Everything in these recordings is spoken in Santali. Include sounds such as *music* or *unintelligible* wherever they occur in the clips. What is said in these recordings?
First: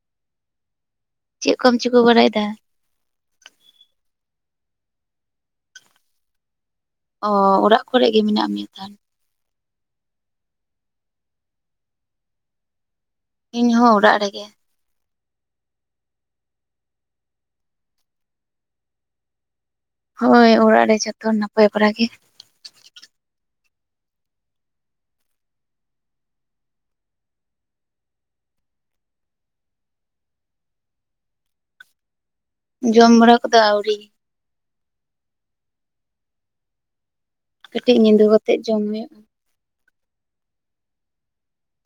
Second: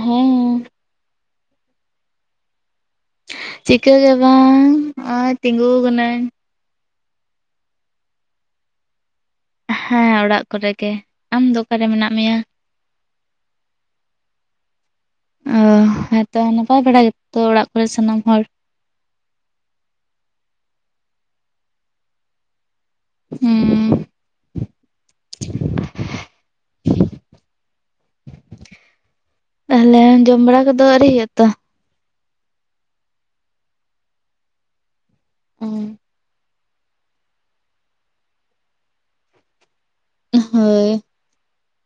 ᱦᱮᱸ ᱪᱮᱫ ᱠᱚᱢ ᱪᱤᱠᱟᱹ ᱵᱟᱲᱟᱭ ᱫᱟ? ᱪᱤᱠᱟᱹ ᱜᱮ ᱵᱟᱝ, ᱦᱚᱸᱜᱼᱚᱭ ᱛᱤᱜᱩ ᱠᱟᱱᱟᱹᱧ᱾ ᱚ ᱚᱲᱟᱜ ᱠᱚᱨᱮ ᱜᱮ ᱢᱮᱱᱟᱜ ᱢᱮᱭᱟ ᱛᱟᱦᱚᱞᱮ? ᱦᱮᱸ ᱚᱲᱟᱜ ᱠᱚᱨᱮ ᱜᱮ, ᱟᱢ ᱫᱚ ᱚᱠᱟ ᱨᱮ ᱢᱮᱱᱟᱜ ᱢᱮᱭᱟ? ᱤᱧ ᱦᱚᱸ ᱚᱲᱟᱜ ᱨᱮᱜᱮ᱾ ᱚ ᱦᱮᱸᱛᱚ ᱱᱟᱯᱟᱭ ᱵᱟᱲᱟ ᱜᱮ ᱛᱚ ᱚᱲᱟᱜ ᱠᱚ ᱨᱮ ᱥᱟᱱᱟᱢ ᱦᱚᱲ? ᱦᱳᱭ ᱚᱲᱟᱜ ᱨᱮ ᱡᱷᱚᱛᱚ ᱱᱟᱯᱟᱭ ᱵᱟᱲᱟ ᱜᱮ᱾ ᱦᱩᱸᱻ᱾ ᱛᱟᱦᱟᱞᱮ ᱡᱚᱢ ᱵᱟᱲᱟ ᱠᱚᱫᱚ ᱟᱹᱣᱨᱤ ᱦᱳᱭᱳᱜᱼᱟ ᱛᱚ? ᱡᱚᱢ ᱵᱟᱲᱟ ᱠᱚᱫᱚ ᱟᱹᱣᱨᱤ᱾ *unintelligible* ᱠᱟᱹᱴᱤᱡ ᱧᱤᱫᱟᱹ ᱠᱟᱛᱮᱫ ᱡᱚᱢ ᱦᱩᱭᱩᱜᱼᱟ᱾ ᱦᱳᱭᱻ᱾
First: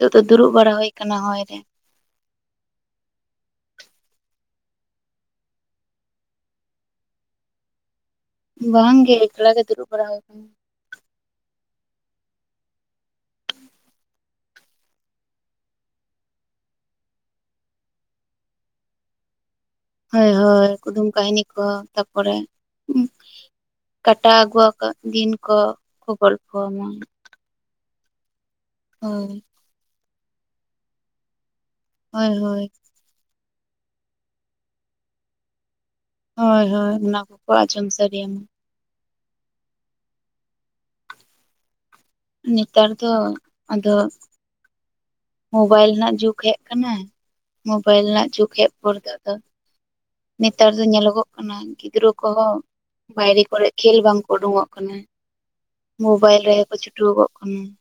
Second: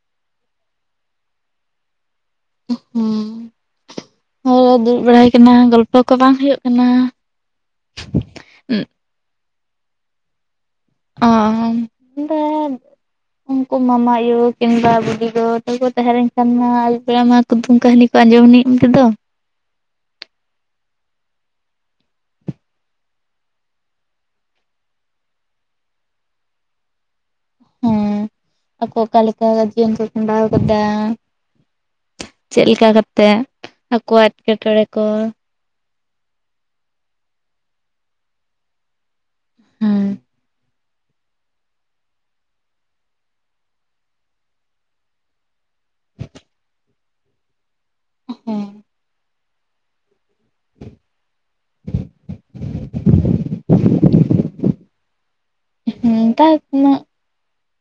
ᱱᱤᱛᱚᱜ ᱫᱚ ᱫᱩᱲᱩᱵ ᱵᱟᱲᱟ ᱦᱳᱭ ᱠᱟᱱᱟ ᱦᱚᱭ ᱨᱮ ᱾ ᱦᱩᱸᱻ᱾ ᱦᱚᱭᱨᱮ ᱫᱩᱲᱩᱵ ᱵᱟᱲᱟ ᱠᱟᱱᱟ ᱜᱚᱞᱯᱚ ᱠᱚ ᱵᱟᱝ ᱦᱳᱭᱳᱜ ᱠᱟᱱᱟ? ᱵᱟᱝ ᱜᱮ ᱮᱠᱞᱟ ᱜᱮ ᱫᱩᱲᱩᱵ ᱵᱟᱲᱟ ᱦᱩᱭ ᱠᱟᱱᱟ᱾ ᱚᱸᱻ᱾ ᱩᱱᱠᱩ ᱢᱟᱢᱟ ᱟᱭᱳ ᱠᱤᱝᱵᱟ ᱵᱩᱰᱤ ᱜᱚ ᱛᱚᱠᱚ ᱛᱟᱦᱮᱸ ᱞᱮᱱ ᱠᱷᱟᱱ ᱢᱟ ᱟᱹᱭᱩᱵ ᱵᱮᱲᱟ ᱢᱟ ᱠᱩᱫᱩᱢ ᱠᱟᱹᱦᱱᱤ ᱠᱚ ᱟᱸᱡᱚᱢᱱᱤᱜ ᱤᱱᱛᱮᱫᱚ᱾ ᱦᱳᱭ ᱦᱳᱭ ᱠᱩᱫᱩᱢ ᱠᱟᱹᱦᱱᱤ ᱠᱚ ᱛᱟᱯᱚᱨᱮ ᱠᱟᱴᱟᱣ ᱟᱹᱜᱩᱣᱟ ᱠᱟᱜ ᱜᱤᱱ ᱠᱚ ᱠᱚ ᱜᱚᱞᱯᱷᱚ ᱟᱢᱟ᱾ ᱦᱮᱸ ᱟᱠᱚ ᱦᱳᱭ ᱚᱠᱟᱞᱮᱠᱟ ᱡᱤᱭᱚᱱ ᱠᱚ ᱠᱷᱟᱸᱰᱟᱣ ᱠᱟᱫᱟ ᱦᱳᱭ ᱦᱳᱭ ᱪᱮᱜ ᱞᱮᱠᱟ ᱠᱟᱛᱮᱜ ᱟᱠᱚᱭᱟᱜ ᱮᱴᱠᱮᱴᱚᱬᱮ ᱠᱚ ᱦᱳᱭᱻ ᱦᱳᱭ ᱚᱱᱟ ᱠᱚᱠᱚ ᱟᱸᱡᱚᱢ ᱥᱟᱰᱮ ᱭᱟᱢᱟ᱾ ᱦᱮᱸᱻ᱾ ᱱᱮᱛᱟᱨ ᱫᱚ ᱟᱫᱚ ᱢᱳᱵᱟᱭᱤᱞ ᱨᱮᱱᱟᱜ ᱡᱩᱜᱽ ᱦᱮᱜ ᱠᱟᱱᱟ ᱾ ᱢᱳᱵᱟᱭᱤᱞ ᱨᱮᱱᱟᱜ ᱡᱩᱜᱽ ᱦᱮᱜ ᱯᱚᱨᱮᱛᱚ ᱟᱫᱚ ᱱᱮᱛᱟᱨ ᱫᱚ ᱧᱮᱞᱚᱜᱚᱜ ᱠᱟᱱᱟ ᱜᱤᱫᱽᱨᱟᱹ ᱠᱚᱦᱚᱸ ᱵᱟᱭᱨᱮ ᱠᱚᱨᱮᱜ ᱠᱷᱮᱞ ᱵᱟᱝᱠᱚ ᱩᱸᱰᱩᱠᱚᱜ ᱠᱟᱱᱟ᱾ ᱦᱮᱸ ᱢᱳᱵᱟᱭᱤᱞ ᱛᱟᱨ ᱨᱮᱜᱮ ᱠᱚ ᱪᱷᱩᱴᱩᱣ ᱠᱚᱜ ᱠᱟᱱᱟ ᱾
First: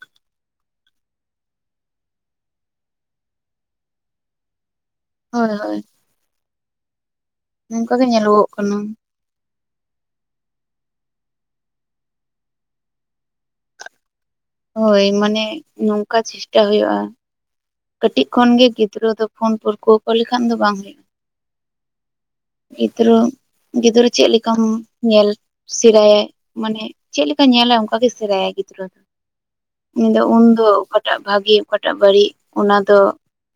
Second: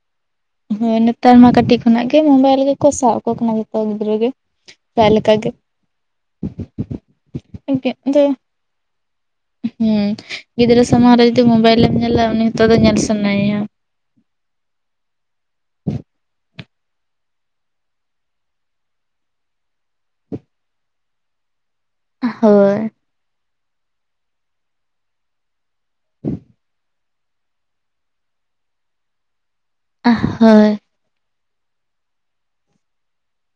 ᱦᱳᱭ ᱱᱮᱛᱟᱨ ᱢᱟ ᱠᱟᱹᱴᱤᱡ ᱠᱷᱚᱱᱟᱜ ᱜᱮ ᱢᱳᱵᱟᱭᱤᱞ ᱜᱮᱠᱚ ᱥᱟᱜ ᱟᱠᱚ ᱠᱟᱱᱟ ᱡᱚᱛᱚ ᱜᱤᱫᱽᱨᱟᱹ ᱜᱮ᱾ ᱚᱠᱟ ᱞᱮᱠᱟ ᱜᱮ ᱦᱳᱭ ᱦᱳᱭ ᱱᱚᱝᱠᱟ ᱜᱮ ᱧᱮᱞᱚᱜᱚᱜ ᱠᱟᱱᱟ᱾ ᱦᱮᱸ ᱜᱤᱫᱽᱨᱟᱹ ᱥᱟᱢᱟᱝ ᱨᱮ ᱡᱩᱫᱤ ᱢᱳᱵᱟᱭᱤᱞᱮᱢ ᱧᱮᱞᱟ ᱩᱱᱤ ᱦᱚᱛᱚ ᱟᱫᱚ ᱧᱮᱞ ᱥᱟᱱᱟᱭ ᱮᱭᱟ᱾ ᱦᱳᱭ ᱢᱟᱱᱮ ᱱᱚᱝᱠᱟ ᱪᱮᱥᱴᱟ ᱦᱳᱭᱳᱜᱼᱟ᱾ ᱠᱟᱹᱴᱤᱡ ᱠᱷᱚᱱ ᱜᱮ ᱜᱤᱫᱽᱨᱟᱹ ᱫᱚ ᱯᱷᱳᱱ ᱯᱟᱹᱨᱠᱟᱹᱣ ᱠᱚ ᱞᱮᱠᱷᱟᱱ ᱫᱚ ᱵᱟᱝ ᱦᱳᱭᱳᱜᱼᱟ᱾ ᱦᱳᱭ ᱜᱤᱫᱽᱨᱟᱹ ᱜᱤᱫᱽᱨᱟᱹ ᱪᱮᱜ ᱞᱮᱠᱟᱢ ᱧᱮᱞ ᱥᱮᱲᱟᱭᱟ ᱢᱟᱱᱮ ᱪᱮᱫ ᱞᱮᱠᱟ ᱧᱮᱞᱟᱭ ᱚᱝᱠᱟ ᱜᱮ ᱥᱮᱲᱟᱭᱟᱭ ᱜᱤᱫᱽᱨᱟᱹ ᱩᱱᱤ ᱫᱚ ᱩᱱᱫᱚ ᱦᱳᱭ ᱚᱠᱟᱴᱟᱜ ᱵᱷᱟᱜᱮ ᱚᱠᱟᱴᱟᱜ ᱵᱟᱹᱲᱤᱡ ᱚᱱᱟ ᱫᱚ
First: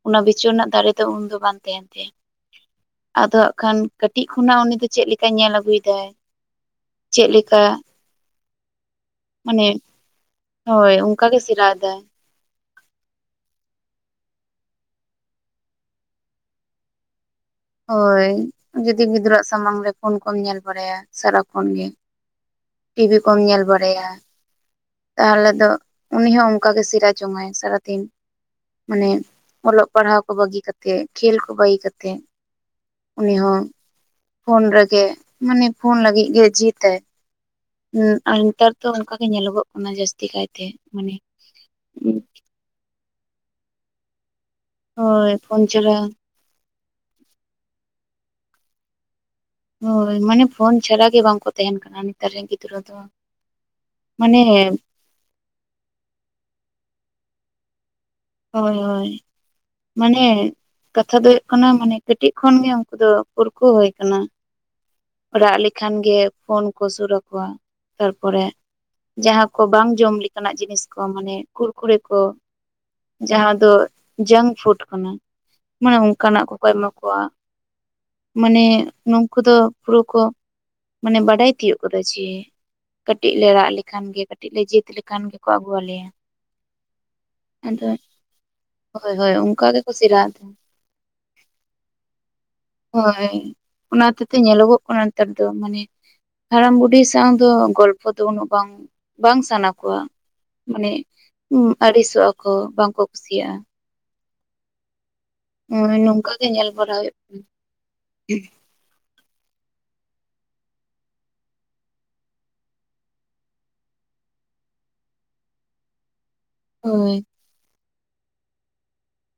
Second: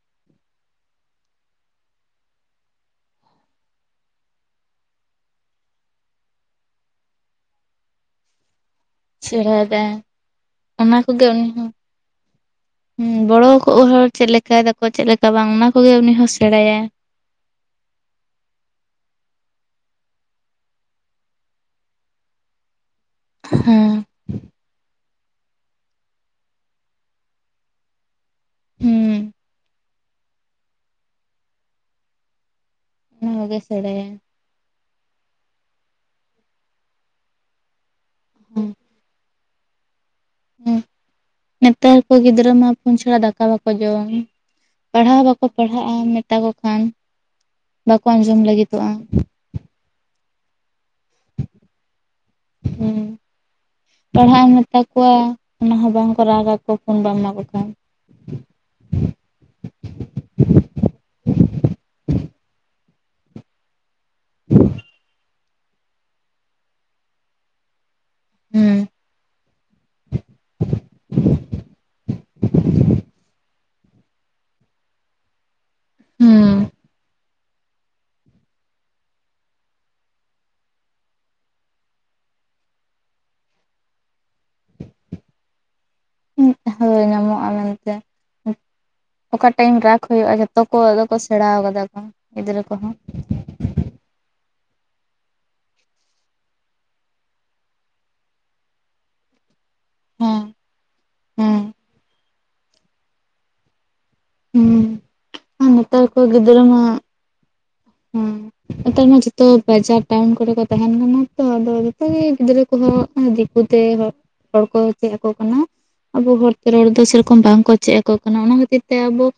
ᱚᱱᱟ ᱵᱤᱪᱟᱹᱨ ᱨᱮᱱᱟᱜ ᱫᱟᱲᱮ ᱫᱚ ᱩᱱᱫᱚ ᱵᱟᱝ ᱛᱮᱦᱮᱱ ᱛᱟᱭᱟ ᱟᱫᱚ ᱦᱟᱸᱜ ᱠᱷᱟᱱ ᱠᱟᱹᱴᱤᱡ ᱠᱷᱚᱱᱟᱜ ᱩᱱᱤ ᱫᱚ ᱪᱮᱫ ᱞᱮᱠᱟᱭ ᱧᱮᱞ ᱟᱹᱜᱩᱭᱮᱫᱟᱭ ᱪᱮᱫ ᱞᱮᱠᱟ ᱢᱟᱱᱮ ᱥᱮᱬᱟᱭᱫᱟᱭ ᱦᱳᱭ ᱚᱱᱟ ᱠᱚᱜᱮ ᱚᱱᱠᱟ ᱜᱮ ᱩᱱᱤ ᱦᱚᱸ ᱥᱮᱬᱟᱭ ᱫᱟᱭ ᱦᱚᱸ ᱵᱚᱲᱚ ᱠᱚᱜ ᱦᱚᱲ ᱪᱮᱫ ᱞᱮᱠᱟᱭ ᱫᱟᱠᱚ ᱪᱮᱫ ᱞᱮᱠᱟ ᱵᱟᱝ ᱚᱱᱟ ᱠᱚᱜᱮ ᱩᱱᱤ ᱦᱚᱸ ᱥᱮᱬᱟᱭᱟ ᱦᱳᱭ ᱡᱩᱫᱤ ᱜᱤᱫᱽᱨᱟᱹᱣᱟᱜ ᱥᱟᱢᱟᱝ ᱨᱮ ᱯᱷᱳᱱ ᱠᱚᱢ ᱧᱮᱞ ᱵᱟᱲᱟᱭᱟ ᱥᱟᱨᱟᱠᱷᱚᱱ ᱜᱮ ᱴᱤᱵᱤ ᱠᱚᱢ ᱧᱮᱞ ᱦᱮᱸ ᱵᱟᱲᱟᱭᱟ ᱛᱟᱦᱚᱞᱮ ᱫᱚ ᱩᱱᱤ ᱦᱚᱸ ᱚᱝᱠᱟ ᱜᱮ ᱥᱤᱲᱟ ᱡᱚᱝᱟᱭ ᱥᱟᱨᱟᱫᱤᱱ ᱢᱟᱱᱮ ᱦᱮᱸ ᱚᱞᱚᱜ ᱯᱟᱲᱦᱟᱣ ᱠᱚ ᱵᱟᱹᱜᱤ ᱠᱟᱛᱮᱜ ᱠᱷᱮᱞ ᱠᱚ ᱵᱟᱹᱜᱤ ᱠᱟᱛᱮᱜ ᱚᱱᱟ ᱩᱱᱤ ᱠᱚᱜᱮ ᱦᱚᱸ ᱥᱮᱬᱟᱭᱟ ᱯᱷᱳᱱ ᱨᱮᱜᱮ ᱢᱟᱱᱮ ᱯᱷᱳᱱ ᱞᱟᱹᱜᱤᱜ ᱜᱮ ᱡᱤᱛᱟᱭ ᱦᱩᱸ ᱟᱨ ᱱᱤᱛᱟᱨ ᱫᱚ ᱚᱝᱠᱟ ᱜᱮ ᱧᱮᱞᱚᱜᱚᱜ ᱠᱟᱱᱟ ᱡᱟᱹᱥᱛᱤ ᱠᱟᱭᱛᱮ ᱢᱟᱱᱮ ᱱᱮᱛᱟᱨ ᱠᱚ ᱜᱤᱫᱽᱨᱟᱹ ᱢᱟ ᱯᱷᱳᱱ ᱪᱷᱟᱲᱟ ᱫᱟᱠᱟ ᱵᱟᱠᱚ ᱡᱚᱢ ᱯᱟᱲᱦᱟᱣ ᱦᱚ ᱦᱳᱭ ᱵᱟᱠᱚ ᱯᱷᱳᱱ ᱯᱟᱲᱦᱟᱜᱼᱟ ᱪᱷᱟᱲᱟ ᱢᱮᱛᱟᱠᱚ ᱠᱷᱟᱱ ᱵᱟᱠᱚ ᱟᱸᱡᱚᱢ ᱞᱟᱹᱜᱤᱫᱚᱜᱼᱟ ᱦᱳᱭ ᱢᱟᱱᱮ ᱯᱷᱳᱱ ᱪᱷᱟᱲᱟ ᱜᱮ ᱵᱟᱝᱠᱚ ᱛᱟᱦᱮᱱ ᱠᱟᱱᱟ ᱱᱮᱛᱟᱨ ᱨᱮᱱ ᱜᱤᱫᱽᱨᱟᱹ ᱫᱚ ᱦᱩᱸ ᱢᱟᱱᱮ ᱯᱟᱲᱦᱟᱜ ᱮᱢ ᱢᱮᱛᱟ ᱠᱚᱣᱟ ᱚᱱᱟ ᱦᱚᱸ ᱵᱟᱝᱠᱚ ᱨᱟᱜᱟᱠᱚ ᱯᱷᱳᱱ ᱵᱟᱢ ᱮᱢᱟ ᱠᱚ ᱠᱷᱟᱱ ᱦᱳᱭ ᱦᱳᱭ ᱢᱟᱱᱮ ᱠᱟᱛᱷᱟ ᱫᱚ ᱦᱩᱭᱩᱜ ᱠᱟᱱᱟ ᱢᱟᱱᱮ ᱠᱟᱹᱴᱤᱜ ᱠᱷᱚᱱ ᱜᱮ ᱩᱱᱠᱩ ᱫᱚ ᱯᱟᱹᱨᱠᱟᱹᱣᱱᱦᱳᱭ ᱟᱠᱟᱱᱟ ᱨᱟᱜ ᱞᱮᱠᱷᱟᱱ ᱜᱮ ᱯᱷᱳᱱ ᱠᱚ ᱥᱩᱨ ᱟᱠᱚᱣᱟ ᱛᱟᱨᱯᱚᱨᱮ ᱡᱟᱦᱟᱸ ᱠᱚ ᱵᱟᱝ ᱡᱚᱢ ᱞᱤᱠᱟᱱᱟᱜ ᱡᱤᱱᱤᱥ ᱠᱚ ᱢᱟᱱᱮ ᱠᱩᱨᱠᱩᱨᱮ ᱠᱚ ᱡᱟᱦᱟᱸ ᱫᱚ ᱡᱟᱝᱠ ᱯᱷᱩᱰ ᱠᱟᱱᱟ ᱢᱟᱱᱮ ᱚᱝᱠᱟᱱᱟᱜ ᱦᱩᱸ ᱠᱚᱠᱚ ᱮᱢᱟ ᱠᱚᱣᱟ ᱢᱟᱱᱮ ᱱᱩᱝᱠᱩ ᱫᱚ ᱯᱩᱨᱟᱹ ᱠᱚ ᱢᱟᱱᱮ ᱵᱟᱰᱟᱭ ᱛᱤᱭᱳᱜ ᱟᱠᱟᱫᱟ ᱡᱮ ᱠᱟᱹᱴᱤᱜ ᱞᱮ ᱨᱟᱜ ᱞᱮᱠᱷᱟᱱ ᱜᱮ ᱠᱟᱹᱴᱤᱜ ᱞᱮ ᱡᱮᱛ ᱞᱮᱠᱷᱟᱱ ᱜᱮᱠᱚ ᱟᱹᱜᱩᱣᱟᱞᱮᱭᱟ ᱦᱳᱭ ᱧᱟᱢᱚᱜᱼᱟ ᱢᱮᱱᱛᱮ ᱦᱳᱭ ᱦᱳᱭ ᱚᱠᱟ ᱚᱱᱠᱟ ᱴᱟᱭᱤᱢ ᱜᱮᱠᱚ ᱨᱟᱜ ᱥᱮᱬᱟᱜ ᱦᱳᱭᱳᱜᱼᱟ ᱛᱟᱦᱮᱸ ᱡᱷᱚᱛᱚ ᱠᱚ ᱟᱫᱚ ᱠᱚ ᱥᱮᱬᱟᱣ ᱟᱠᱟᱫᱟ ᱠᱚ ᱜᱤᱫᱽᱨᱟᱹ ᱠᱚᱦᱚᱸ ᱦᱳᱭ ᱚᱱᱟ ᱦᱚᱛᱮᱜ ᱛᱮ ᱧᱮᱞᱚᱜᱚᱜ ᱠᱟᱱᱟ ᱱᱮᱛᱟᱨ ᱫᱚ ᱢᱟᱱᱮ ᱦᱟᱲᱟᱢ ᱵᱩᱰᱷᱤ ᱥᱟᱶ ᱫᱚ ᱜᱚᱞᱯᱚ ᱫᱚ ᱩᱱᱟᱹᱜ ᱵᱟᱝ ᱵᱟᱝ ᱥᱟᱱᱟ ᱠᱩᱣᱟ ᱦᱮᱸ ᱢᱟᱱᱮ ᱦᱮᱸ ᱟᱹᱲᱤᱥᱚᱜ ᱟᱠᱚ ᱵᱟᱝ ᱠᱚ ᱠᱩᱥᱤᱭᱟᱜᱼᱟ ᱦᱩᱸ ᱦᱳᱭ ᱱᱮᱛᱟᱨ ᱠᱚ ᱱᱚᱝᱠᱟ ᱜᱮ ᱜᱤᱫᱽᱨᱟᱹ ᱧᱮᱞ ᱢᱟ ᱵᱟᱲᱟ ᱦᱩᱭᱩᱜ ᱦᱮᱸ ᱱᱮᱛᱟᱨ ᱢᱟ ᱡᱚᱛᱚ ᱵᱟᱡᱟᱨ ᱴᱟᱣᱩᱱ ᱠᱚᱨᱮ ᱠᱚ ᱛᱟᱦᱮᱱ ᱠᱟᱱᱟ ᱛᱚ ᱟᱫᱚ ᱡᱚᱛᱚ ᱜᱮ ᱜᱤᱫᱽᱨᱟᱹ ᱠᱚ ᱩᱱᱠᱩ ᱦᱚᱸ ᱫᱤᱠᱩ ᱛᱮ ᱦᱚᱲ ᱠᱚ ᱪᱮᱫ ᱟᱠᱚ ᱠᱟᱱᱟ ᱟᱵᱚ ᱦᱚᱲ ᱨᱚᱲ ᱠᱟᱱᱟ ᱫᱚ ᱦᱳᱭ ᱥᱮᱨᱚᱠᱚᱢ ᱵᱟᱝ ᱠᱚ ᱪᱮᱫ ᱟᱠᱚ ᱠᱟᱱᱟ ᱚᱱᱟ ᱠᱷᱟᱹᱛᱤᱨ ᱛᱮ ᱟᱵᱚ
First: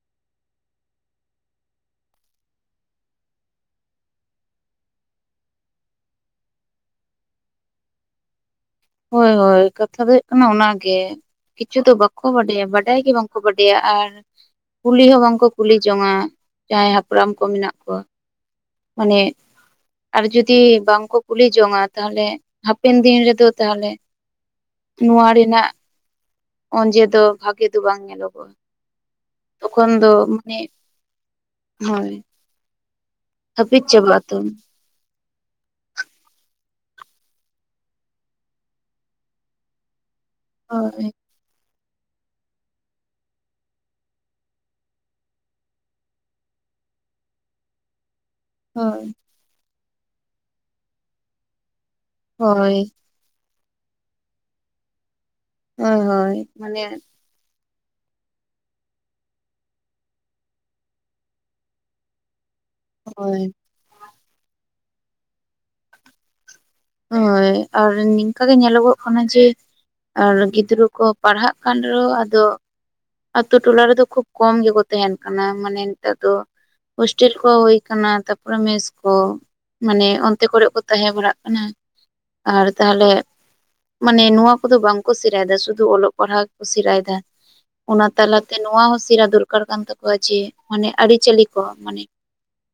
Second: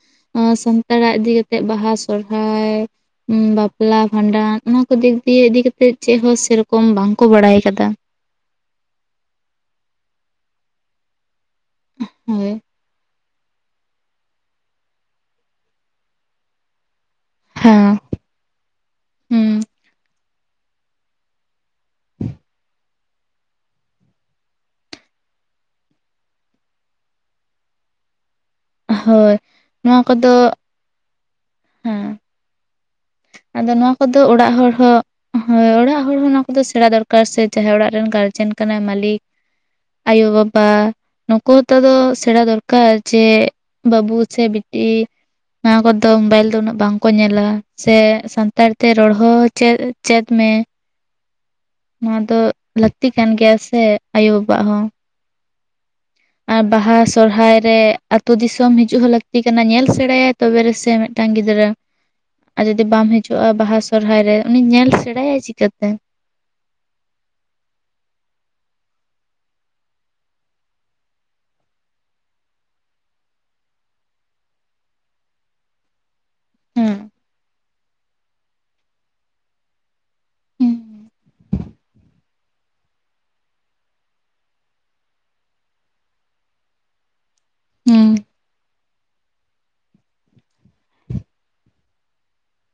ᱥᱟᱱ ᱛᱟᱲᱟᱜ ᱤᱫᱤ ᱠᱟᱛᱮᱫ ᱵᱟᱦᱟ ᱥᱚᱦᱨᱟᱭ ᱵᱟᱯᱞᱟ ᱵᱷᱟᱸᱰᱟᱱ ᱚᱱᱟ ᱠᱚ ᱫᱤᱠ ᱫᱤᱭᱮ ᱤᱫᱤᱠᱟᱛᱮᱜ ᱪᱮᱫᱦᱚ ᱥᱮᱨᱚᱠᱚᱢ ᱵᱟᱝᱠᱚ ᱵᱟᱲᱟᱭ ᱟᱠᱟᱫᱟ ᱦᱳᱭ ᱦᱳᱭ ᱠᱟᱛᱷᱟ ᱫᱚ ᱦᱩᱭᱩᱜ ᱠᱟᱱᱟ ᱚᱱᱟ ᱜᱮ ᱠᱤᱪᱷᱩ ᱫᱚ ᱵᱟᱠᱚ ᱦᱳᱭ ᱵᱟᱰᱟᱭᱟ ᱵᱟᱰᱟᱭ ᱜᱮ ᱵᱟᱝ ᱠᱚ ᱵᱟᱰᱭᱟ ᱟᱨ ᱠᱩᱞᱤ ᱦᱚᱸ ᱵᱟᱝ ᱠᱚ ᱠᱩᱞᱤ ᱡᱚᱝᱟ ᱡᱟᱦᱟᱸᱭ ᱦᱟᱯᱲᱟᱢ ᱠᱚ ᱢᱮᱱᱟᱜ ᱠᱚᱣᱟ ᱦᱮᱸ ᱢᱟᱱᱮ ᱦᱩᱸ ᱟᱨ ᱡᱩᱫᱤ ᱵᱟᱝ ᱠᱚ ᱠᱩᱞᱤ ᱡᱚᱝᱼᱟ ᱛᱟᱦᱚᱞᱮ ᱦᱟᱯᱮᱱ ᱫᱤᱱ ᱨᱮᱫᱚ ᱛᱟᱦᱚᱞᱮ ᱱᱚᱣᱟ ᱨᱮᱱᱟᱜ ᱚᱸᱡᱮ ᱫᱚ ᱵᱷᱟᱜᱮ ᱫᱚ ᱵᱟᱝ ᱧᱮᱞᱚᱜᱚᱜᱼᱟ ᱦᱳᱭ ᱛᱚᱠᱷᱚᱱ ᱱᱚᱣᱟ ᱫᱚ ᱠᱚᱫᱚ ᱢᱟᱱᱮ ᱦᱮᱸ ᱦᱳᱭ ᱟᱫᱚ ᱦᱟᱹᱯᱤᱫ ᱱᱚᱣᱟ ᱪᱟᱵᱟᱜ ᱠᱚᱫᱚ ᱟᱛᱚ ᱚᱲᱟᱜ ᱦᱚᱲ ᱦᱚᱸ ᱦᱳᱭ ᱚᱲᱟᱜ ᱦᱚᱲ ᱦᱚᱸ ᱚᱱᱟ ᱠᱚᱫᱚ ᱥᱮᱬᱟ ᱫᱚᱨᱠᱟᱨ ᱥᱮ ᱡᱟᱦᱟᱸᱭ ᱚᱲᱟᱜ ᱨᱮᱱ ᱜᱟᱨᱡᱮᱱ ᱠᱟᱱᱟᱭ ᱢᱟᱹᱞᱤᱠ ᱟᱭᱳ ᱵᱟᱵᱟ ᱦᱳᱭ ᱱᱩᱠᱩ ᱦᱚᱛᱚ ᱟᱫᱚ ᱥᱮᱬᱟ ᱫᱚᱨᱠᱟᱨ ᱡᱮ ᱵᱟᱹᱵᱩ ᱥᱮ ᱵᱤᱴᱤ ᱱᱚᱣᱟ ᱠᱚᱫᱚ ᱢᱳᱵᱟᱭᱤᱞ ᱫᱚ ᱩᱱᱟᱹᱜ ᱵᱟᱝ ᱠᱚ ᱧᱮᱞᱟ ᱥᱮ ᱥᱟᱱᱛᱟᱲ ᱛᱮ ᱦᱳᱭ ᱨᱚᱲ ᱦᱚ ᱪᱮᱫ ᱪᱮᱫ ᱢᱮ ᱱᱚᱣᱟ ᱫᱚ ᱦᱳᱭ ᱞᱟᱹᱠᱛᱤ ᱠᱟᱱ ᱜᱮᱭᱟ ᱥᱮ ᱟᱭᱩ ᱵᱟᱵᱟᱣᱟᱜ ᱦᱚᱸ ᱦᱳᱭ ᱦᱳᱭ ᱟᱨ ᱢᱟᱱᱮ ᱵᱟᱦᱟ ᱥᱚᱨᱦᱟᱭ ᱨᱮ ᱟᱹᱛᱩ ᱫᱤᱥᱚᱢ ᱦᱤᱡᱩᱜ ᱦᱚᱸ ᱞᱟᱹᱠᱛᱤ ᱠᱟᱱᱟ ᱧᱮᱞ ᱥᱮᱬᱟᱭᱟ ᱛᱚᱵᱮ ᱨᱮᱥᱮ ᱢᱤᱫᱴᱟᱝ ᱜᱤᱫᱽᱨᱟᱹ ᱟᱨ ᱡᱩᱫᱤ ᱵᱟᱢ ᱦᱳᱭ ᱦᱤᱡᱩᱜᱼᱟ ᱵᱟᱦᱟ ᱥᱚᱨᱦᱟᱭ ᱨᱮ ᱩᱱᱤ ᱧᱮᱞ ᱥᱮᱬᱟᱭᱟᱭ ᱪᱤᱠᱟᱹᱛᱮ? ᱦᱳᱭ ᱟᱨ ᱱᱤᱝᱠᱟ ᱜᱮ ᱧᱮᱞᱚᱜᱚᱜ ᱠᱟᱱᱟ ᱡᱮ ᱟᱨ ᱜᱤᱫᱽᱨᱟᱹ ᱠᱚ ᱯᱟᱲᱦᱟᱜ ᱠᱟᱱ ᱨᱮᱦᱚᱸ ᱟᱫᱚ ᱟᱛᱳ ᱴᱚᱞᱟ ᱨᱮᱫᱚ ᱠᱷᱩᱵ ᱠᱚᱢ ᱜᱮᱠᱚ ᱛᱟᱦᱮᱱ ᱠᱟᱱᱟ ᱢᱟᱱᱮ ᱱᱮᱛᱟᱨ ᱫᱚ ᱦᱮᱸ ᱦᱳᱥᱴᱮᱞ ᱠᱚ ᱦᱩᱭ ᱟᱠᱟᱱᱟ ᱛᱟᱯᱚᱨᱮ ᱢᱮᱥ ᱠᱚ ᱢᱟᱱᱮ ᱚᱱᱛᱮ ᱠᱚᱨᱮᱜ ᱠᱚ ᱛᱟᱦᱮᱸ ᱵᱟᱲᱟᱜ ᱠᱟᱱᱟ ᱟᱨ ᱛᱟᱦᱚᱞᱮ ᱢᱟᱱᱮ ᱱᱚᱣᱟ ᱠᱚᱫᱚ ᱵᱟᱝᱠᱚ ᱥᱮᱬᱟᱭᱮᱫᱟ ᱥᱩᱫᱷᱩ ᱚᱞᱚᱜ ᱯᱟᱲᱦᱟᱜ ᱜᱮᱠᱚ ᱥᱮᱬᱟᱭᱮᱫᱟ ᱚᱱᱟ ᱦᱩᱸ ᱛᱟᱞᱟᱛᱮ ᱱᱚᱣᱟ ᱦᱚᱸ ᱥᱮᱬᱟ ᱫᱚᱨᱠᱟᱨ ᱠᱟᱱ ᱛᱟᱠᱚᱣᱟ ᱡᱮ ᱢᱟᱱᱮ ᱟᱹᱨᱤᱪᱟᱹᱞᱤ ᱠᱚ ᱢᱟᱱᱮ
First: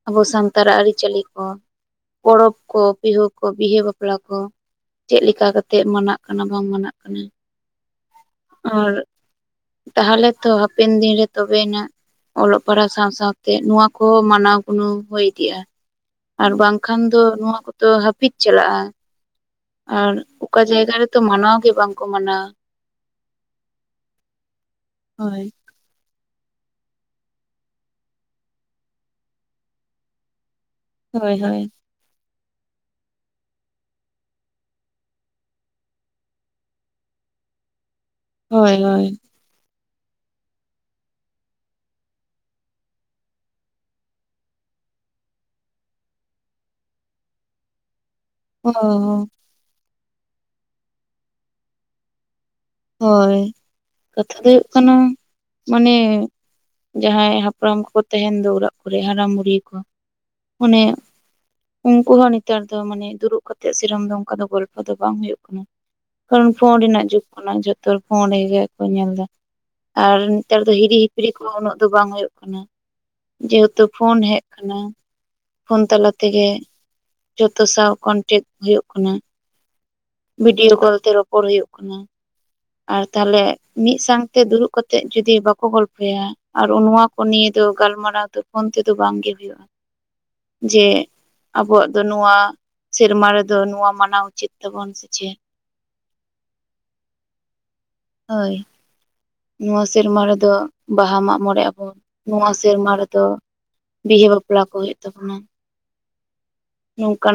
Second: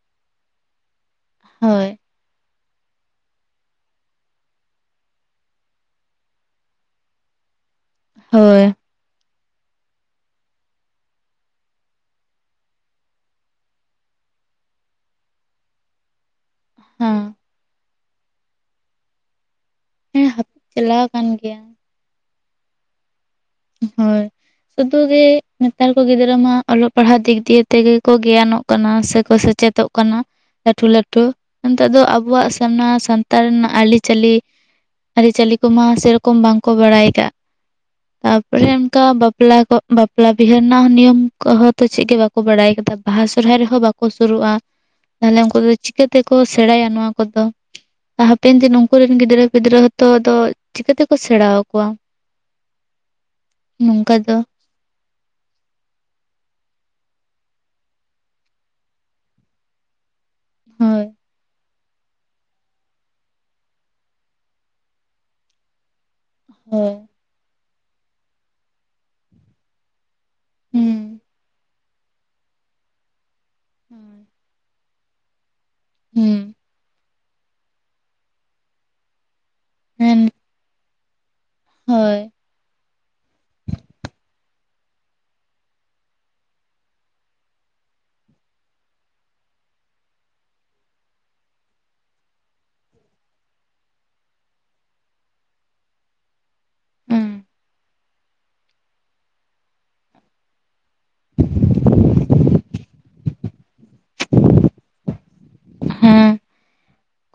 ᱟᱵᱚ ᱥᱟᱱᱛᱟᱲᱟᱜ ᱟᱹᱨᱤᱪᱟᱹᱞᱤ ᱦᱳᱭ ᱯᱚᱨᱚᱵᱽ ᱠᱚ ᱵᱤᱦᱟᱹ ᱠᱚ ᱵᱤᱦᱟᱹ ᱵᱟᱯᱞᱟ ᱠᱚ ᱪᱮᱫ ᱞᱮᱠᱟ ᱠᱟᱛᱮᱜ ᱢᱟᱱᱟᱜ ᱠᱟᱱᱟ ᱵᱟᱝ ᱢᱟᱱᱟᱜ ᱠᱟᱱᱟ? *unintelligible* ᱛᱟᱦᱚᱞᱮ ᱛᱚ ᱦᱟᱯᱮᱱ ᱫᱤᱱ ᱨᱮ ᱛᱚᱵᱮᱱᱟᱜ ᱚᱞᱚᱜ ᱯᱟᱲᱦᱟᱜ ᱥᱟᱶ ᱥᱟᱶᱛᱮ ᱱᱚᱣᱟ ᱠᱚᱦᱚᱸ ᱢᱟᱱᱟᱣ ᱜᱩᱱᱟᱹᱣ ᱦᱩᱭ ᱤᱫᱤᱜᱼᱟ ᱟᱨ ᱵᱟᱝᱠᱷᱟᱱ ᱫᱚ ᱦᱮᱸ ᱱᱚᱣᱟ ᱠᱚᱫᱚ ᱦᱟᱹᱯᱤᱫ ᱪᱟᱞᱟᱜᱼᱟ ᱟᱨ ᱚᱠᱟ ᱦᱟᱹᱯᱤᱫ ᱡᱟᱭᱜᱟ ᱪᱟᱞᱟᱣ ᱨᱮᱛᱚ ᱟᱠᱟᱱ ᱢᱟᱱᱟᱣ ᱜᱮᱭᱟ ᱜᱮ ᱵᱟᱝᱠᱚ ᱢᱟᱱᱟᱣᱟ ᱦᱳᱭ ᱥᱩᱫᱩ ᱜᱮ ᱦᱳᱭ ᱱᱮᱛᱟᱨ ᱠᱚ ᱜᱤᱫᱽᱨᱟᱹ ᱢᱟ ᱚᱞᱚᱜ ᱯᱟᱲᱦᱟᱜ ᱫᱤᱠ ᱫᱤᱭᱮ ᱛᱮᱜᱮ ᱠᱚ ᱜᱮᱭᱟᱱᱚᱜ ᱠᱟᱱᱟ ᱥᱮᱠᱚ ᱥᱮᱪᱮᱫᱚᱜ ᱠᱟᱱᱟ ᱞᱟᱹᱴᱷᱩ ᱞᱟᱹᱴᱷᱩ ᱦᱳᱭ ᱦᱳᱭ ᱱᱮᱛᱚᱜ ᱫᱚ ᱟᱵᱚᱣᱟᱜ ᱥᱟᱱᱟ ᱥᱟᱱᱛᱟᱲ ᱨᱮᱱᱟᱜ ᱟᱹᱨᱤᱪᱟᱹᱞᱤ ᱟᱹᱨᱤ ᱪᱟᱹᱞᱤ ᱠᱚᱢᱟ ᱥᱮᱨᱚᱠᱚᱢ ᱵᱟᱝ ᱠᱚ ᱵᱟᱲᱟᱭ ᱟᱠᱟᱜ ᱯᱚᱨᱮ ᱦᱳᱭ ᱚᱱᱠᱟ ᱦᱳᱭ ᱵᱟᱼᱼ ᱵᱟᱯᱞᱟ ᱠᱚ ᱵᱟᱯᱞᱟ ᱵᱤᱦᱟᱹ ᱨᱮᱱᱟᱜ ᱱᱤᱭᱚᱢ ᱠᱚᱦᱚᱸ ᱛᱚ ᱪᱮᱫ ᱜᱮ ᱵᱟᱠᱚ ᱵᱟᱲᱟᱭ ᱠᱟᱫᱟ ᱵᱟᱦᱟ ᱥᱚᱦᱨᱟᱭ ᱨᱮᱦᱚᱸ ᱵᱟᱠᱚ ᱠᱚ ᱥᱩᱨᱩᱜᱼᱟ ᱛᱟᱦᱞᱮ ᱩᱱᱠᱩ ᱫᱚ ᱪᱤᱠᱟᱹ ᱛᱮᱠᱚ ᱥᱮᱬᱟᱭᱟ ᱱᱚᱣᱟ ᱠᱚᱫᱚ? ᱦᱟᱯᱮᱱ ᱚ ᱫᱤᱱ ᱩᱱᱠᱩᱨᱮᱱ ᱜᱤᱫᱽᱨᱟᱹ ᱯᱤᱫᱽᱨᱟᱹ ᱦᱚᱸᱛᱚ ᱟᱫᱚ ᱪᱤᱠᱟᱹᱛᱮᱠᱚ ᱥᱮᱬᱟ ᱟᱠᱚᱣᱟ? ᱦᱳᱭ ᱠᱟᱛᱷᱟ ᱫᱚ ᱦᱩᱭᱩᱜ ᱠᱟᱱᱟ ᱢᱟᱱᱮ ᱡᱟᱦᱟᱸᱭ ᱦᱟᱯᱲᱟᱢ ᱠᱚᱠᱚ ᱛᱟᱦᱮᱱ ᱫᱚ ᱚᱲᱟᱜ ᱠᱚᱨᱮ ᱦᱟᱲᱟᱢ ᱵᱩᱲᱦᱤ ᱠᱚ ᱚᱱᱮ ᱦᱳᱭ ᱩᱱᱠᱩ ᱦᱚᱸ ᱱᱮᱛᱟᱨ ᱫᱚ ᱢᱟᱱᱮ ᱫᱩᱲᱩᱵ ᱠᱟᱛᱮᱜ ᱥᱤᱨᱚᱢ ᱫᱚ ᱚᱱᱠᱟ ᱫᱚ ᱜᱚᱞᱯᱚ ᱫᱚ ᱵᱟᱝ ᱦᱩᱭᱩᱜ ᱠᱟᱱᱟ ᱠᱟᱨᱚᱱ ᱯᱷᱳᱱ ᱦᱳᱭ ᱨᱮᱱᱟᱜ ᱡᱩᱜᱽ ᱠᱟᱱᱟ ᱡᱚᱛᱚ ᱯᱷᱳᱱ ᱨᱮᱜᱮ ᱠᱚ ᱧᱮᱞ ᱮᱫᱟ ᱟᱨ ᱱᱮᱛᱟᱨ ᱫᱚ ᱦᱤᱨᱤ ᱦᱩᱸ ᱦᱤᱯᱨᱤ ᱠᱚᱦᱚᱸ ᱩᱱᱟᱹᱜ ᱫᱚ ᱵᱟᱝ ᱦᱩᱭᱩᱜ ᱠᱟᱱᱟ ᱡᱮᱦᱮᱛᱩ ᱯᱷᱳᱱ ᱦᱳᱭ ᱦᱮᱡ ᱟᱠᱟᱱᱟ᱾ ᱯᱷᱳᱱ ᱛᱟᱞᱟ ᱛᱮᱜᱮ ᱦᱩᱸ ᱡᱚᱛᱚ ᱥᱟᱶ ᱠᱚᱱᱴᱮᱠ ᱦᱩᱭᱩᱜ ᱠᱟᱱᱟ᱾ ᱦᱮᱸ ᱵᱷᱤᱰᱭᱳ ᱠᱚᱞ ᱛᱮ ᱨᱚᱯᱚᱲ ᱦᱩᱭᱩᱜ ᱠᱟᱱᱟ᱾ ᱦᱳᱭ ᱟᱨ ᱛᱟᱦᱚᱞᱮ ᱢᱤᱫ ᱥᱟᱶᱛᱮ ᱫᱩᱲᱩᱵ ᱠᱟᱛᱮᱜ ᱡᱩᱫᱤ ᱵᱟᱠᱚ ᱜᱚᱞᱯᱷᱚᱭᱟ ᱟᱨ ᱱᱚᱣᱟ ᱠᱚ ᱱᱤᱭᱮ ᱫᱚ ᱜᱟᱞᱢᱟᱨᱟᱣ ᱫᱚ ᱯᱷᱳᱱ ᱛᱮᱫᱚ ᱵᱟᱝᱜᱮ ᱦᱩᱭᱩᱜᱼᱟ ᱡᱮ ᱟᱵᱚᱣᱟᱜ ᱫᱚ ᱱᱚᱣᱟ ᱥᱮᱨᱢᱟ ᱨᱮᱫᱚ ᱱᱚᱣᱟ ᱢᱟᱱᱟᱣ ᱩᱪᱤᱛ ᱛᱟᱵᱩᱱ ᱥᱮ ᱪᱮᱫ? ᱦᱩᱸ ᱦᱳᱭ ᱱᱚᱣᱟ ᱥᱮᱨᱢᱟ ᱨᱮᱫᱚ ᱵᱟᱦᱟ ᱢᱟᱜ ᱢᱚᱬᱮ ᱟᱵᱚᱱ ᱱᱚᱣᱟ ᱥᱮᱨᱢᱟ ᱨᱮᱫᱚ ᱵᱤᱦᱟᱹ ᱵᱟᱯᱞᱟ ᱠᱚ ᱦᱩᱭᱩᱜ ᱛᱟᱵᱚᱱᱟ᱾ ᱦᱮᱸ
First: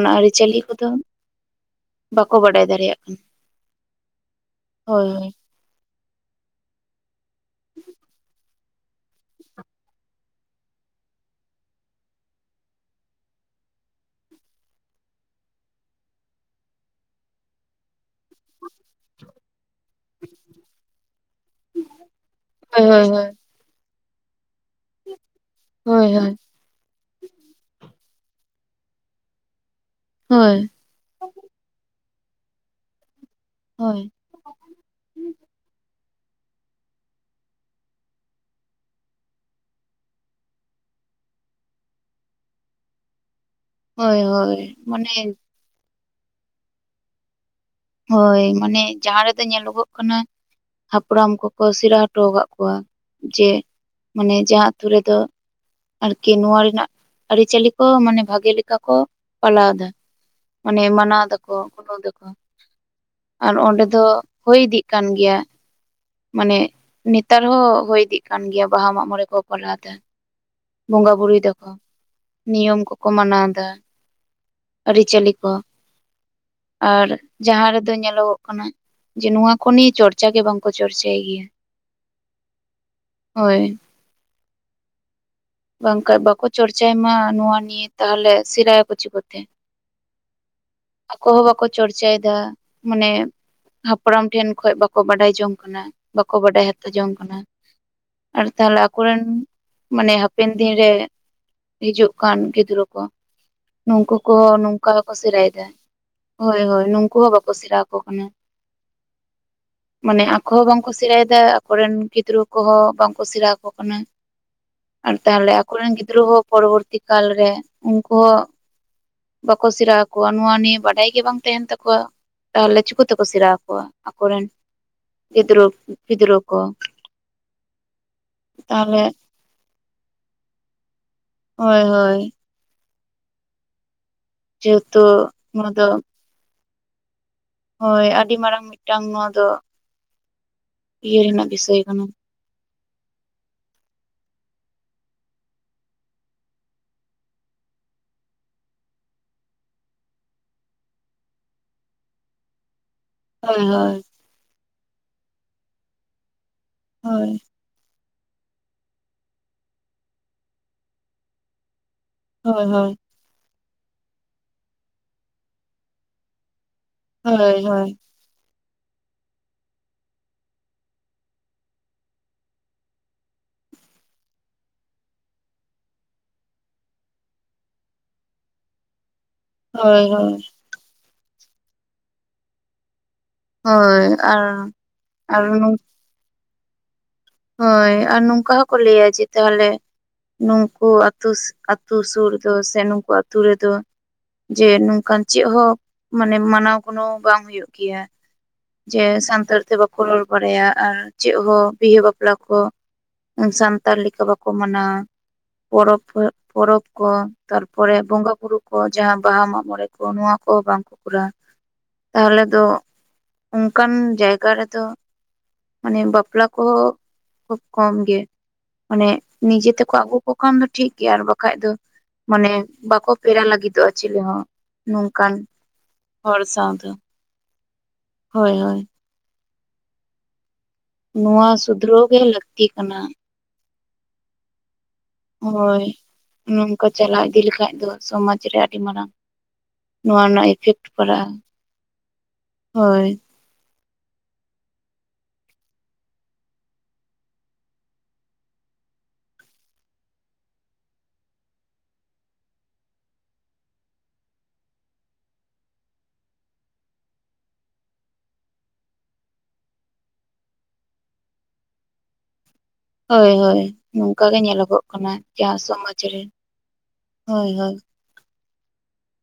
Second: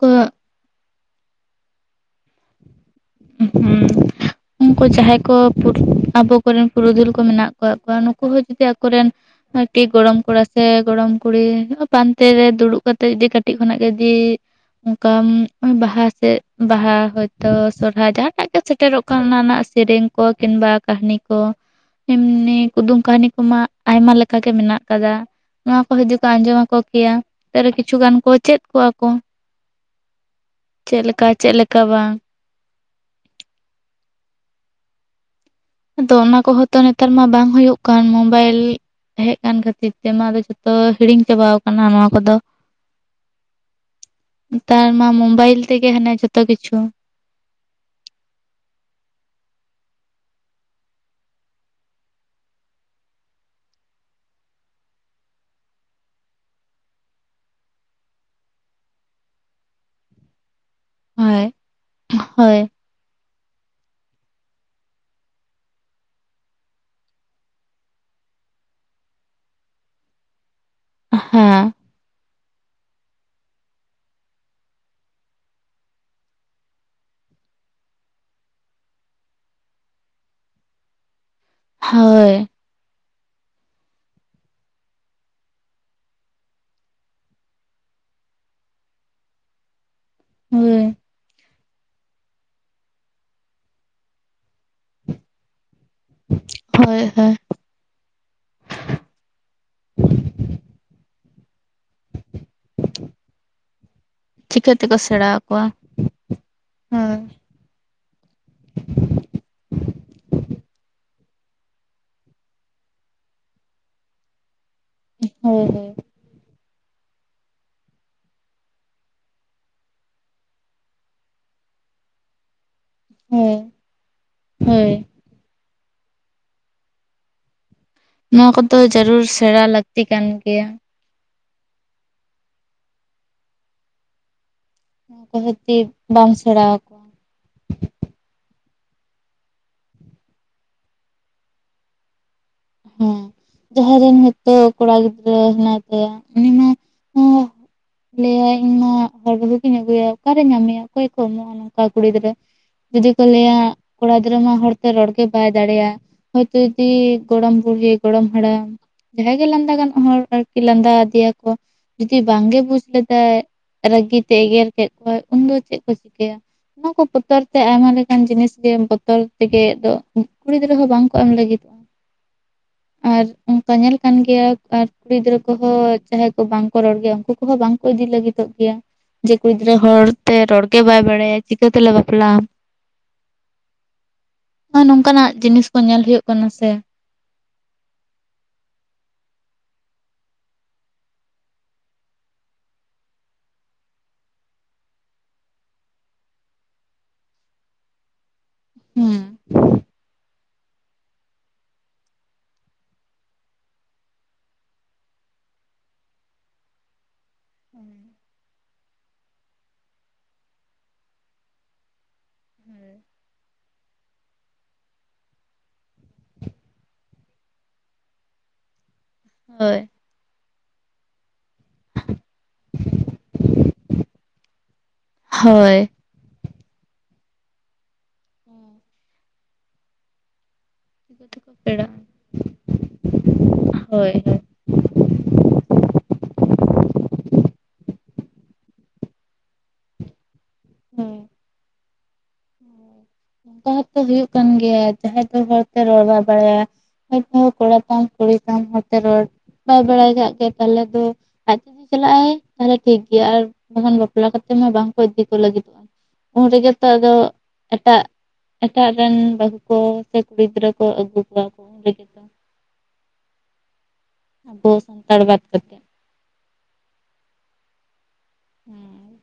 ᱠᱚ ᱟᱹᱨᱤᱪᱟᱹᱞᱤ ᱠᱚᱫᱚ ᱵᱟᱠᱚ ᱵᱟᱰᱟᱭ ᱫᱟᱲᱮᱭᱟᱜ ᱠᱟᱱᱟ ᱦᱩᱸ ᱩᱱᱠᱩ ᱡᱟᱦᱟᱸᱭ ᱦᱳᱭ ᱠᱚ *unintelligible* ᱟᱵᱚ ᱠᱚᱨᱮᱱ ᱯᱩᱨᱩᱫᱷᱩᱞ ᱠᱚ ᱢᱮᱱᱟᱜ ᱠᱟᱫ ᱠᱚᱣᱟ ᱱᱩᱠᱩ ᱦᱚᱸ ᱡᱩᱫᱤ ᱟᱠᱚᱨᱮᱱ ᱟᱨᱠᱤ ᱜᱚᱲᱚᱢ ᱠᱚᱲᱟ ᱥᱮ ᱜᱚᱲᱚᱢ ᱠᱩᱲᱤ ᱯᱟᱱᱛᱮ ᱨᱮ ᱫᱩᱲᱩᱵ ᱠᱟᱛᱮᱜ ᱡᱩᱫᱤ ᱠᱟᱹᱴᱤᱡ ᱠᱷᱚᱱᱟᱜ ᱜᱮ ᱡᱩᱫᱤ ᱚᱱᱠᱟ ᱵᱟᱦᱟ ᱥᱮ ᱵᱟᱦᱟ ᱦᱚᱭᱛᱚ ᱥᱚᱨ ᱡᱟᱦᱟᱴᱟᱜ ᱜᱮ ᱥᱮᱴᱮᱨᱚᱜ ᱠᱟᱱ ᱚᱱᱟ ᱨᱮᱱᱟᱜ ᱥᱮᱨᱮᱧ ᱠᱚ ᱠᱤᱢᱵᱟ ᱠᱟᱹᱦᱱᱤ ᱠᱚ ᱮᱢᱱᱤ ᱦᱳᱭ ᱠᱩᱫᱩᱢ ᱦᱳᱭ ᱠᱟᱹᱦᱱᱤ ᱠᱚᱢᱟ ᱟᱭᱢᱟ ᱞᱮᱠᱟ ᱜᱮ ᱢᱮᱱᱟᱜ ᱠᱟᱫᱟ ᱱᱚᱣᱟ ᱠᱚ ᱦᱳᱭ ᱡᱩᱫᱤ ᱠᱚ ᱦᱳᱭ ᱟᱸᱡᱚᱢ ᱟᱠᱚ ᱠᱮᱭᱟ ᱛᱟᱹᱨᱮ ᱠᱤᱪᱷᱩ ᱜᱟᱱ ᱠᱚ ᱪᱮᱫ ᱠᱚᱣᱟ ᱠᱚ ᱦᱳᱭ ᱪᱮᱫ ᱞᱮᱠᱟ ᱪᱮᱫ ᱞᱮᱠᱟ ᱵᱟᱝ ᱦᱳᱭ ᱟᱫᱚ ᱚᱱᱟ ᱠᱚᱦᱚᱸ ᱛᱚ ᱱᱮᱛᱟᱨ ᱢᱟ ᱵᱟᱝ ᱦᱩᱭᱩᱜ ᱠᱟᱱ ᱢᱳᱵᱟᱭᱤᱞ ᱦᱮᱡ ᱠᱟᱱ ᱠᱷᱟᱹᱛᱤᱨ ᱛᱮ ᱱᱚᱶᱟ ᱫᱚ ᱡᱷᱚᱛᱚ ᱦᱤᱲᱤᱧ ᱪᱟᱵᱟᱣ ᱠᱟᱱᱟ ᱱᱚᱣᱟ ᱠᱚᱫᱚ ᱦᱳᱭ ᱦᱳᱭ ᱦᱳᱭ ᱦᱳᱭ ᱱᱮᱛᱟᱨ ᱢᱟ ᱢᱟᱱᱮ ᱢᱳᱵᱟᱭᱤᱞ ᱛᱮᱜᱮ ᱦᱟᱱᱮ ᱡᱚᱛᱚ ᱠᱤᱪᱷᱩ᱾ ᱦᱳᱭ ᱢᱟᱱᱮ ᱡᱟᱦᱟᱸ ᱨᱮᱫᱚ ᱧᱮᱞᱚᱜᱚᱜ ᱠᱟᱱᱟ ᱦᱟᱯᱲᱟᱢ ᱠᱚᱠᱚ ᱥᱮᱲᱟ ᱦᱚᱴᱚ ᱟᱠᱟᱫ ᱠᱚᱣᱟ ᱡᱮ ᱢᱟᱱᱮ ᱡᱟᱦᱟᱸ ᱟᱛᱳ ᱨᱮᱫᱚ ᱟᱨᱠᱤ ᱱᱚᱣᱟ ᱨᱮᱱᱟᱜ ᱟᱹᱨᱤᱪᱟᱹᱞᱤ ᱠᱚ ᱢᱟᱱᱮ ᱵᱷᱟᱜᱮ ᱞᱮᱠᱟ ᱠᱚ ᱯᱟᱞᱟᱣ ᱮᱫᱟ᱾ ᱢᱟᱱᱮ ᱢᱟᱱᱟᱣ ᱦᱳᱭ ᱫᱟᱠᱚ ᱜᱩᱞᱹᱣ ᱫᱟᱠᱚ ᱦᱳᱭ ᱟᱨ ᱚᱸᱰᱮ ᱫᱚ ᱦᱩᱭ ᱤᱫᱤᱜ ᱠᱟᱱ ᱜᱮᱭᱟ᱾ ᱢᱟᱱᱮ ᱱᱮᱛᱟᱨ ᱦᱚᱸ ᱦᱳᱭ ᱤᱫᱤᱜ ᱠᱟᱱ ᱜᱮᱭᱟ ᱵᱟᱦᱟ ᱢᱟᱜ ᱢᱚᱬᱮ ᱠᱚ ᱠᱚᱨᱟᱣ ᱮᱫᱟ᱾ ᱵᱚᱸᱜᱟ ᱵᱨᱩᱭ ᱦᱮᱸ ᱫᱟᱠᱚ ᱱᱤᱭᱚᱢ ᱠᱚᱠᱚ ᱢᱟᱱᱟᱣ ᱮᱫᱟ ᱟᱹᱨᱤᱪᱟᱹᱞᱤ ᱠᱚ᱾ ᱟᱨ ᱡᱟᱦᱟᱸ ᱨᱮᱫᱚ ᱧᱮᱞᱚᱜᱚᱜ ᱠᱟᱱᱟ ᱡᱮ ᱱᱚᱣᱟ ᱠᱚ ᱱᱤᱭᱮ ᱪᱚᱨᱪᱟ ᱜᱮ ᱵᱟᱝᱠᱚ ᱪᱚᱨᱪᱟᱭ ᱜᱮᱭᱟ᱾ ᱦᱳᱭ ᱦᱳᱭ ᱵᱟᱝᱠᱷᱟᱱ ᱵᱟᱠᱚ ᱪᱚᱨᱪᱟᱭ ᱢᱟ ᱱᱚᱣᱟ ᱱᱤᱭᱮ ᱛᱟᱦᱚᱞᱮ ᱥᱮᱲᱟᱭᱟ ᱠᱚ ᱪᱤᱠᱟᱹᱛᱮ ᱦᱳᱭ ᱟᱠᱚ ᱵᱟᱠᱚ ᱪᱚᱨᱪᱟᱭᱮᱫᱟ ᱢᱟᱱᱮ ᱦᱟᱯᱲᱟᱢ ᱴᱷᱮᱱ ᱠᱷᱚᱱ ᱵᱟᱠᱚ ᱵᱟᱰᱟᱭ ᱡᱚᱝ ᱠᱟᱱᱟ᱾ ᱵᱟᱠᱚ ᱵᱟᱰᱟᱭ ᱦᱟᱛᱚ ᱦᱳᱭ ᱡᱚᱝ ᱦᱳᱭ ᱠᱟᱱᱟ ᱟᱨ ᱛᱟᱦᱚᱞᱮ ᱟᱠᱚᱨᱮᱱ ᱢᱟᱱᱮ ᱦᱟᱯᱮᱱ ᱫᱤᱱ ᱨᱮ ᱦᱤᱡᱩᱜ ᱠᱟᱱ ᱜᱤᱫᱽᱨᱟᱹ ᱠᱚ ᱱᱩᱝᱠᱩ ᱠᱚᱦᱚᱸ ᱪᱤᱠᱟᱹ ᱱᱚᱝᱠᱟ ᱛᱮᱠᱚ ᱦᱚᱸᱠᱚ ᱥᱮᱬᱟ ᱟᱠᱚᱣᱟ ᱥᱮᱨᱟᱭᱮᱫᱟ ᱦᱳᱭ ᱦᱳᱭ ᱱᱩᱝᱠᱩ ᱦᱚᱸ ᱵᱟᱠᱚ ᱥᱮᱬᱟ ᱟᱠᱚ ᱠᱟᱱᱟ᱾ *inaudible* ᱢᱟᱱᱮ ᱟᱠᱚ ᱦᱚᱸ ᱵᱟᱝᱠᱚ ᱥᱮᱬᱟᱭᱮᱫᱟ ᱟᱠᱚᱨᱮᱱ ᱜᱤᱫᱽᱨᱟᱹ ᱠᱚᱦᱚᱸ ᱵᱟᱝᱠᱚ ᱥᱮᱬᱟ ᱟᱠᱚ ᱠᱟᱱᱟ᱾ ᱟᱨ ᱛᱟᱦᱚᱞᱮ ᱦᱳᱭ ᱟᱠᱚᱨᱮᱱ ᱜᱤᱫᱽᱨᱟᱹ ᱦᱚᱸ ᱯᱚᱨᱚᱵᱚᱨᱛᱤ ᱠᱟᱞ ᱨᱮ ᱩᱱᱠᱩ ᱦᱚᱸ ᱵᱟᱠᱚ ᱥᱮᱨᱟ ᱟᱠᱚᱣᱟ ᱱᱚᱶᱟ ᱱᱤᱭᱟᱹ ᱵᱟᱰᱟᱭ ᱜᱮ ᱵᱟᱝ ᱛᱟᱦᱮᱱ ᱛᱟᱠᱚᱣᱟ ᱛᱟᱦᱚᱞᱮ ᱪᱤᱠᱳ ᱛᱮᱠᱚ ᱥᱮᱬᱟ ᱦᱳᱭ ᱟᱠᱚᱣᱟ ᱟᱠᱚᱨᱮᱱ ᱦᱳᱭ ᱜᱤᱫᱽᱨᱟᱹ ᱯᱤᱫᱽᱨᱟᱹ ᱠᱚ᱾ ᱱᱚᱣᱟ ᱠᱚᱫᱚ ᱛᱟᱦᱚᱞᱮ ᱡᱟᱹᱨᱩᱲ ᱥᱮᱬᱟ ᱞᱟᱹᱠᱛᱤ ᱠᱟᱱ ᱜᱮᱭᱟ᱾ ᱦᱳᱭ ᱦᱳᱭ ᱡᱮᱦᱮᱛᱩ ᱟᱠᱚ ᱱᱚᱣᱟ ᱠᱷᱟᱛᱤ ᱫᱚ ᱵᱟᱝ ᱥᱮᱬᱟ ᱟᱠᱚᱣᱟ ᱦᱳᱭ ᱟᱹᱰᱤ ᱢᱟᱨᱟᱝ ᱢᱤᱫᱴᱟᱝ ᱱᱚᱣᱟ ᱫᱚ ᱤᱭᱟᱹ ᱨᱮᱱᱟᱜ ᱵᱤᱥᱚᱭ ᱠᱟᱱᱟ ᱦᱮᱸ ᱡᱟᱦᱟᱸᱭ ᱨᱮᱱ ᱦᱚᱭᱛᱳ ᱠᱚᱲᱟ ᱜᱤᱫᱽᱨᱟᱹ ᱦᱮᱱᱟᱭ ᱛᱟᱭᱟ ᱩᱱᱤ ᱦᱚᱸ ᱞᱟᱹᱭᱟᱭ ᱤᱧ ᱢᱟ ᱦᱚᱲ ᱟᱹᱜᱩᱭᱟ ᱚᱠᱟᱨᱮ ᱧᱟᱢᱮᱭᱟ ᱚᱠᱚᱭ ᱠᱚ ᱮᱢᱚᱜᱼᱟ ᱠᱟ ᱠᱩᱲᱤ ᱜᱤᱫᱽᱨᱟᱹ ᱡᱩᱫᱤ ᱠᱚ ᱞᱟᱹᱭᱟ ᱦᱳᱭ ᱦᱳᱭ ᱠᱚᱲᱟ ᱜᱤᱫᱽᱨᱟᱹ ᱢᱟ ᱦᱚᱲᱛᱮ ᱨᱚᱲᱜᱮ ᱵᱟᱭ ᱫᱟᱲᱮᱭᱟᱜᱼᱟ ᱦᱳᱭᱛᱳ ᱡᱩᱫᱤ ᱜᱚᱲᱚᱢ ᱵᱩᱲᱦᱤ ᱜᱚᱲᱚᱢ ᱦᱟᱲᱟᱢ ᱡᱟᱦᱟᱸᱭ ᱜᱮ ᱞᱟᱸᱫᱟ ᱜᱟᱱᱚᱜ ᱦᱚᱲ ᱟᱨᱠᱤ ᱞᱟᱸᱫᱟ ᱟᱫᱤᱭᱟᱠᱚ ᱡᱩᱫᱤ ᱵᱟᱝᱜᱮ ᱦᱳᱭ ᱵᱩᱡᱽ ᱦᱳᱭ ᱞᱮᱫᱟᱭ ᱨᱟᱹᱜᱤᱛᱮ ᱮᱜᱮᱨ ᱠᱮᱫ ᱠᱚᱣᱟᱭ ᱩᱱᱫᱚ ᱪᱮᱫ ᱠᱚ ᱪᱤᱠᱟᱹᱭᱟ ᱱᱚᱣᱟ ᱠᱚ ᱵᱚᱛᱚᱨ ᱦᱳᱭ ᱛᱮ ᱦᱳᱭ ᱟᱭᱢᱟ ᱦᱳᱭ ᱞᱮᱠᱟᱱ ᱡᱤᱱᱤᱥ ᱜᱮ ᱵᱚᱛᱚᱨ ᱛᱮᱜᱮ ᱫᱚ ᱠᱩᱲᱤ ᱜᱤᱫᱽᱨᱟᱹ ᱦᱚᱸ ᱵᱟᱝ ᱠᱚ ᱮᱢ ᱞᱟᱹᱜᱤᱫᱚᱜᱼᱟ ᱟᱨ ᱚᱱᱠᱟ ᱧᱮᱞ ᱠᱟᱱ ᱜᱮᱭᱟ ᱟᱨ ᱠᱩᱲᱤ ᱜᱤᱫᱽᱨᱟᱹ ᱠᱚᱦᱚᱸ ᱡᱟᱦᱟᱸᱭ ᱠᱚ ᱵᱟᱝᱠᱚ ᱨᱚᱲ ᱜᱮᱭᱟ ᱩᱱᱠᱩ ᱠᱚᱦᱚᱸ ᱵᱟᱝᱠᱚ ᱤᱫᱤ ᱞᱟᱹᱜᱤᱫᱚᱜ ᱜᱮᱭᱟ ᱡᱮ ᱠᱩᱲᱤ ᱜᱤᱫᱽᱨᱟᱹ ᱦᱳᱭ ᱦᱚᱲᱛᱮ ᱦᱳᱭ ᱨᱚᱲᱜᱮ ᱵᱟᱭ ᱵᱟᱲᱟᱭᱟ ᱪᱤᱠᱟᱹ ᱛᱮᱞᱮ ᱵᱟᱯᱞᱟᱜᱼᱟ ᱦᱳᱭ ᱟᱨ ᱦ ᱱᱚᱝᱠᱟᱱᱟᱜ ᱟᱨ ᱡᱤᱱᱤᱥ ᱠᱚ ᱧᱮᱞ ᱦᱩᱭᱩᱜ ᱠᱟᱱᱟ ᱥᱮ ᱦᱳᱭ ᱟᱨ ᱱᱚᱝᱠᱟ ᱦᱚᱸᱠᱚ ᱞᱟᱹᱭᱟ ᱡᱮ ᱛᱟᱦᱚᱞᱮ ᱱᱩᱝᱠᱩ ᱟᱛᱳ ᱥᱩᱨ ᱨᱮ ᱫᱚ ᱥᱮ ᱱᱩᱝᱠᱩ ᱟᱛᱳ ᱨᱮᱫᱚ ᱡᱮ ᱱᱚᱝᱠᱟᱱ ᱪᱮᱫ ᱦᱚᱸ ᱢᱟᱱᱮ ᱢᱟᱱᱟᱣ ᱜᱟᱱᱚᱜ ᱵᱟᱝ ᱦᱩᱭᱩᱜ ᱜᱮᱭᱟ ᱡᱮ ᱦᱮᱸ ᱥᱟᱱᱛᱟᱲ ᱛᱮ ᱵᱟᱠᱚ ᱨᱚᱲ ᱵᱟᱲᱟᱭᱟ ᱟᱨ ᱪᱮᱫ ᱦᱚᱸ ᱵᱤᱦᱟᱹ ᱵᱟᱯᱞᱟ ᱵᱟᱯᱞᱟ ᱠᱚ ᱥᱟᱱᱛᱟᱲ ᱞᱮᱠᱟ ᱵᱟᱠᱚ ᱢᱟᱱᱟᱣᱟ ᱯᱚᱨᱚᱵᱽ ᱯᱚᱨᱚᱵᱽ ᱠᱚ ᱦᱚᱸ ᱛᱟᱨᱯᱚᱨᱮ ᱵᱚᱸᱜᱟᱼᱵᱩᱨᱩ ᱠᱚ ᱡᱟᱦᱟᱸ ᱵᱟᱦᱟ ᱢᱟᱜ ᱢᱚᱬᱮ ᱠᱚ ᱱᱚᱣᱟ ᱠᱚᱦᱚᱸ ᱵᱟᱝᱠᱚ ᱠᱚᱨᱟᱣᱼᱟ ᱛᱟᱦᱚᱞᱮ ᱫᱚ ᱚᱱᱠᱟᱱ ᱡᱟᱭᱜᱟ ᱨᱮᱫᱚ ᱢᱟᱱᱮ ᱵᱟᱯᱞᱟ ᱠᱚᱦᱚᱸ ᱠᱷᱩᱵᱽ ᱠᱚᱢ ᱜᱮ ᱢᱟᱱᱮ ᱱᱤᱡᱮ ᱦᱳᱭ ᱛᱮᱠᱚ ᱟᱹᱜᱩ ᱟᱹᱜᱩ ᱠᱷᱟᱱ ᱫᱚ ᱴᱷᱤᱠ ᱜᱮᱭᱟ ᱟᱨ ᱵᱟᱠᱷᱟᱡ ᱫᱚ ᱢᱟᱱᱮ ᱵᱟᱠᱚ ᱯᱮᱲᱟ ᱞᱟᱹᱜᱤᱫᱚᱜᱼᱟ ᱪᱤᱞᱮ ᱦᱚᱸ ᱱᱚ ᱠᱟᱱ ᱦᱳᱭ ᱦᱚᱲ ᱥᱟᱶ ᱫᱚ᱾ ᱦᱳᱭ ᱦᱳᱭ᱾ ᱱᱚᱣᱟ ᱦᱳᱭ ᱥᱩᱫᱷᱨᱟᱹᱣ ᱜᱮ ᱞᱟᱹᱠᱛᱤ ᱠᱟᱱᱟ᱾ ᱦᱳᱭ ᱦᱳᱭ᱾ ᱦᱳᱭ ᱱᱚᱝᱠᱟ ᱪᱟᱞᱟᱣ ᱤᱫᱤ ᱞᱮᱠᱷᱟᱡ ᱫᱚ ᱥᱚᱢᱟᱡᱽ ᱨᱮ ᱟᱹᱰᱤ ᱢᱟᱨᱟᱝ ᱱᱚᱣᱟ ᱨᱮᱱᱟᱜ ᱤᱯᱷᱮᱠᱴ ᱦᱳᱭ ᱯᱟᱲᱟᱜᱼᱟ ᱦᱳᱭ᱾ ᱚᱱᱠᱟ ᱦᱚᱸᱛᱚ ᱦᱩᱭᱩᱜ ᱠᱟᱱ ᱜᱮᱭᱟ ᱡᱟᱦᱟᱸᱭ ᱫᱚ ᱦᱚᱲᱛᱮ ᱨᱚᱲ ᱵᱟᱭ ᱵᱟᱲᱟᱭᱟ᱾ ᱦᱚᱭ ᱛᱚ ᱠᱚᱲᱟ ᱠᱚᱦᱚᱸ ᱠᱩᱲᱤ ᱢᱚᱡᱛᱮᱭ ᱨᱚᱲ ᱵᱟᱭ ᱵᱟᱲᱟᱭ ᱠᱟᱜ ᱜᱮ ᱛᱟᱦᱚᱞᱮ ᱫᱚ᱾ ᱟᱡ ᱛᱮ ᱡᱩᱫᱤ ᱪᱟᱞᱟᱜᱼ ᱟᱭ ᱛᱟᱦᱞᱮ ᱴᱷᱤᱠ ᱜᱮᱭᱟ ᱟᱨ ᱵᱟᱠᱷᱟᱱ ᱵᱟᱯᱞᱟ ᱠᱟᱛᱮᱜ ᱢᱟ ᱵᱟᱝᱠᱚ ᱤᱫᱤ ᱠᱚ ᱞᱟᱹᱜᱤᱫᱚᱜᱼᱟ᱾ ᱩᱱ ᱨᱮᱜᱮ ᱛᱚ ᱟᱫᱚ᱾ ᱮᱴᱟᱜ ᱮᱴᱟᱜ ᱨᱮᱱ ᱵᱟᱹᱦᱩ ᱠᱚ ᱥᱮ ᱠᱩᱲᱤ ᱜᱤᱫᱽᱨᱟᱹ ᱠᱚ ᱟᱹᱜᱩ ᱠᱚᱣᱟ ᱠᱚ ᱩᱱᱨᱮᱜᱮ ᱛᱚ᱾ ᱦᱳᱭ ᱦᱳᱭ ᱱᱚᱝᱠᱟ ᱜᱮ ᱟᱵᱚ ᱧᱮᱞᱚᱜᱚᱜ ᱠᱟᱱᱟ ᱥᱟᱱᱛᱟᱲ ᱵᱟᱫ ᱡᱟᱦᱟᱸ ᱠᱟᱛᱮᱫ ᱦᱮᱸ ᱥᱚᱢᱟᱡᱽ ᱨᱮ ᱦᱳᱭ ᱦᱳᱭ᱾ ᱦᱮᱸ᱾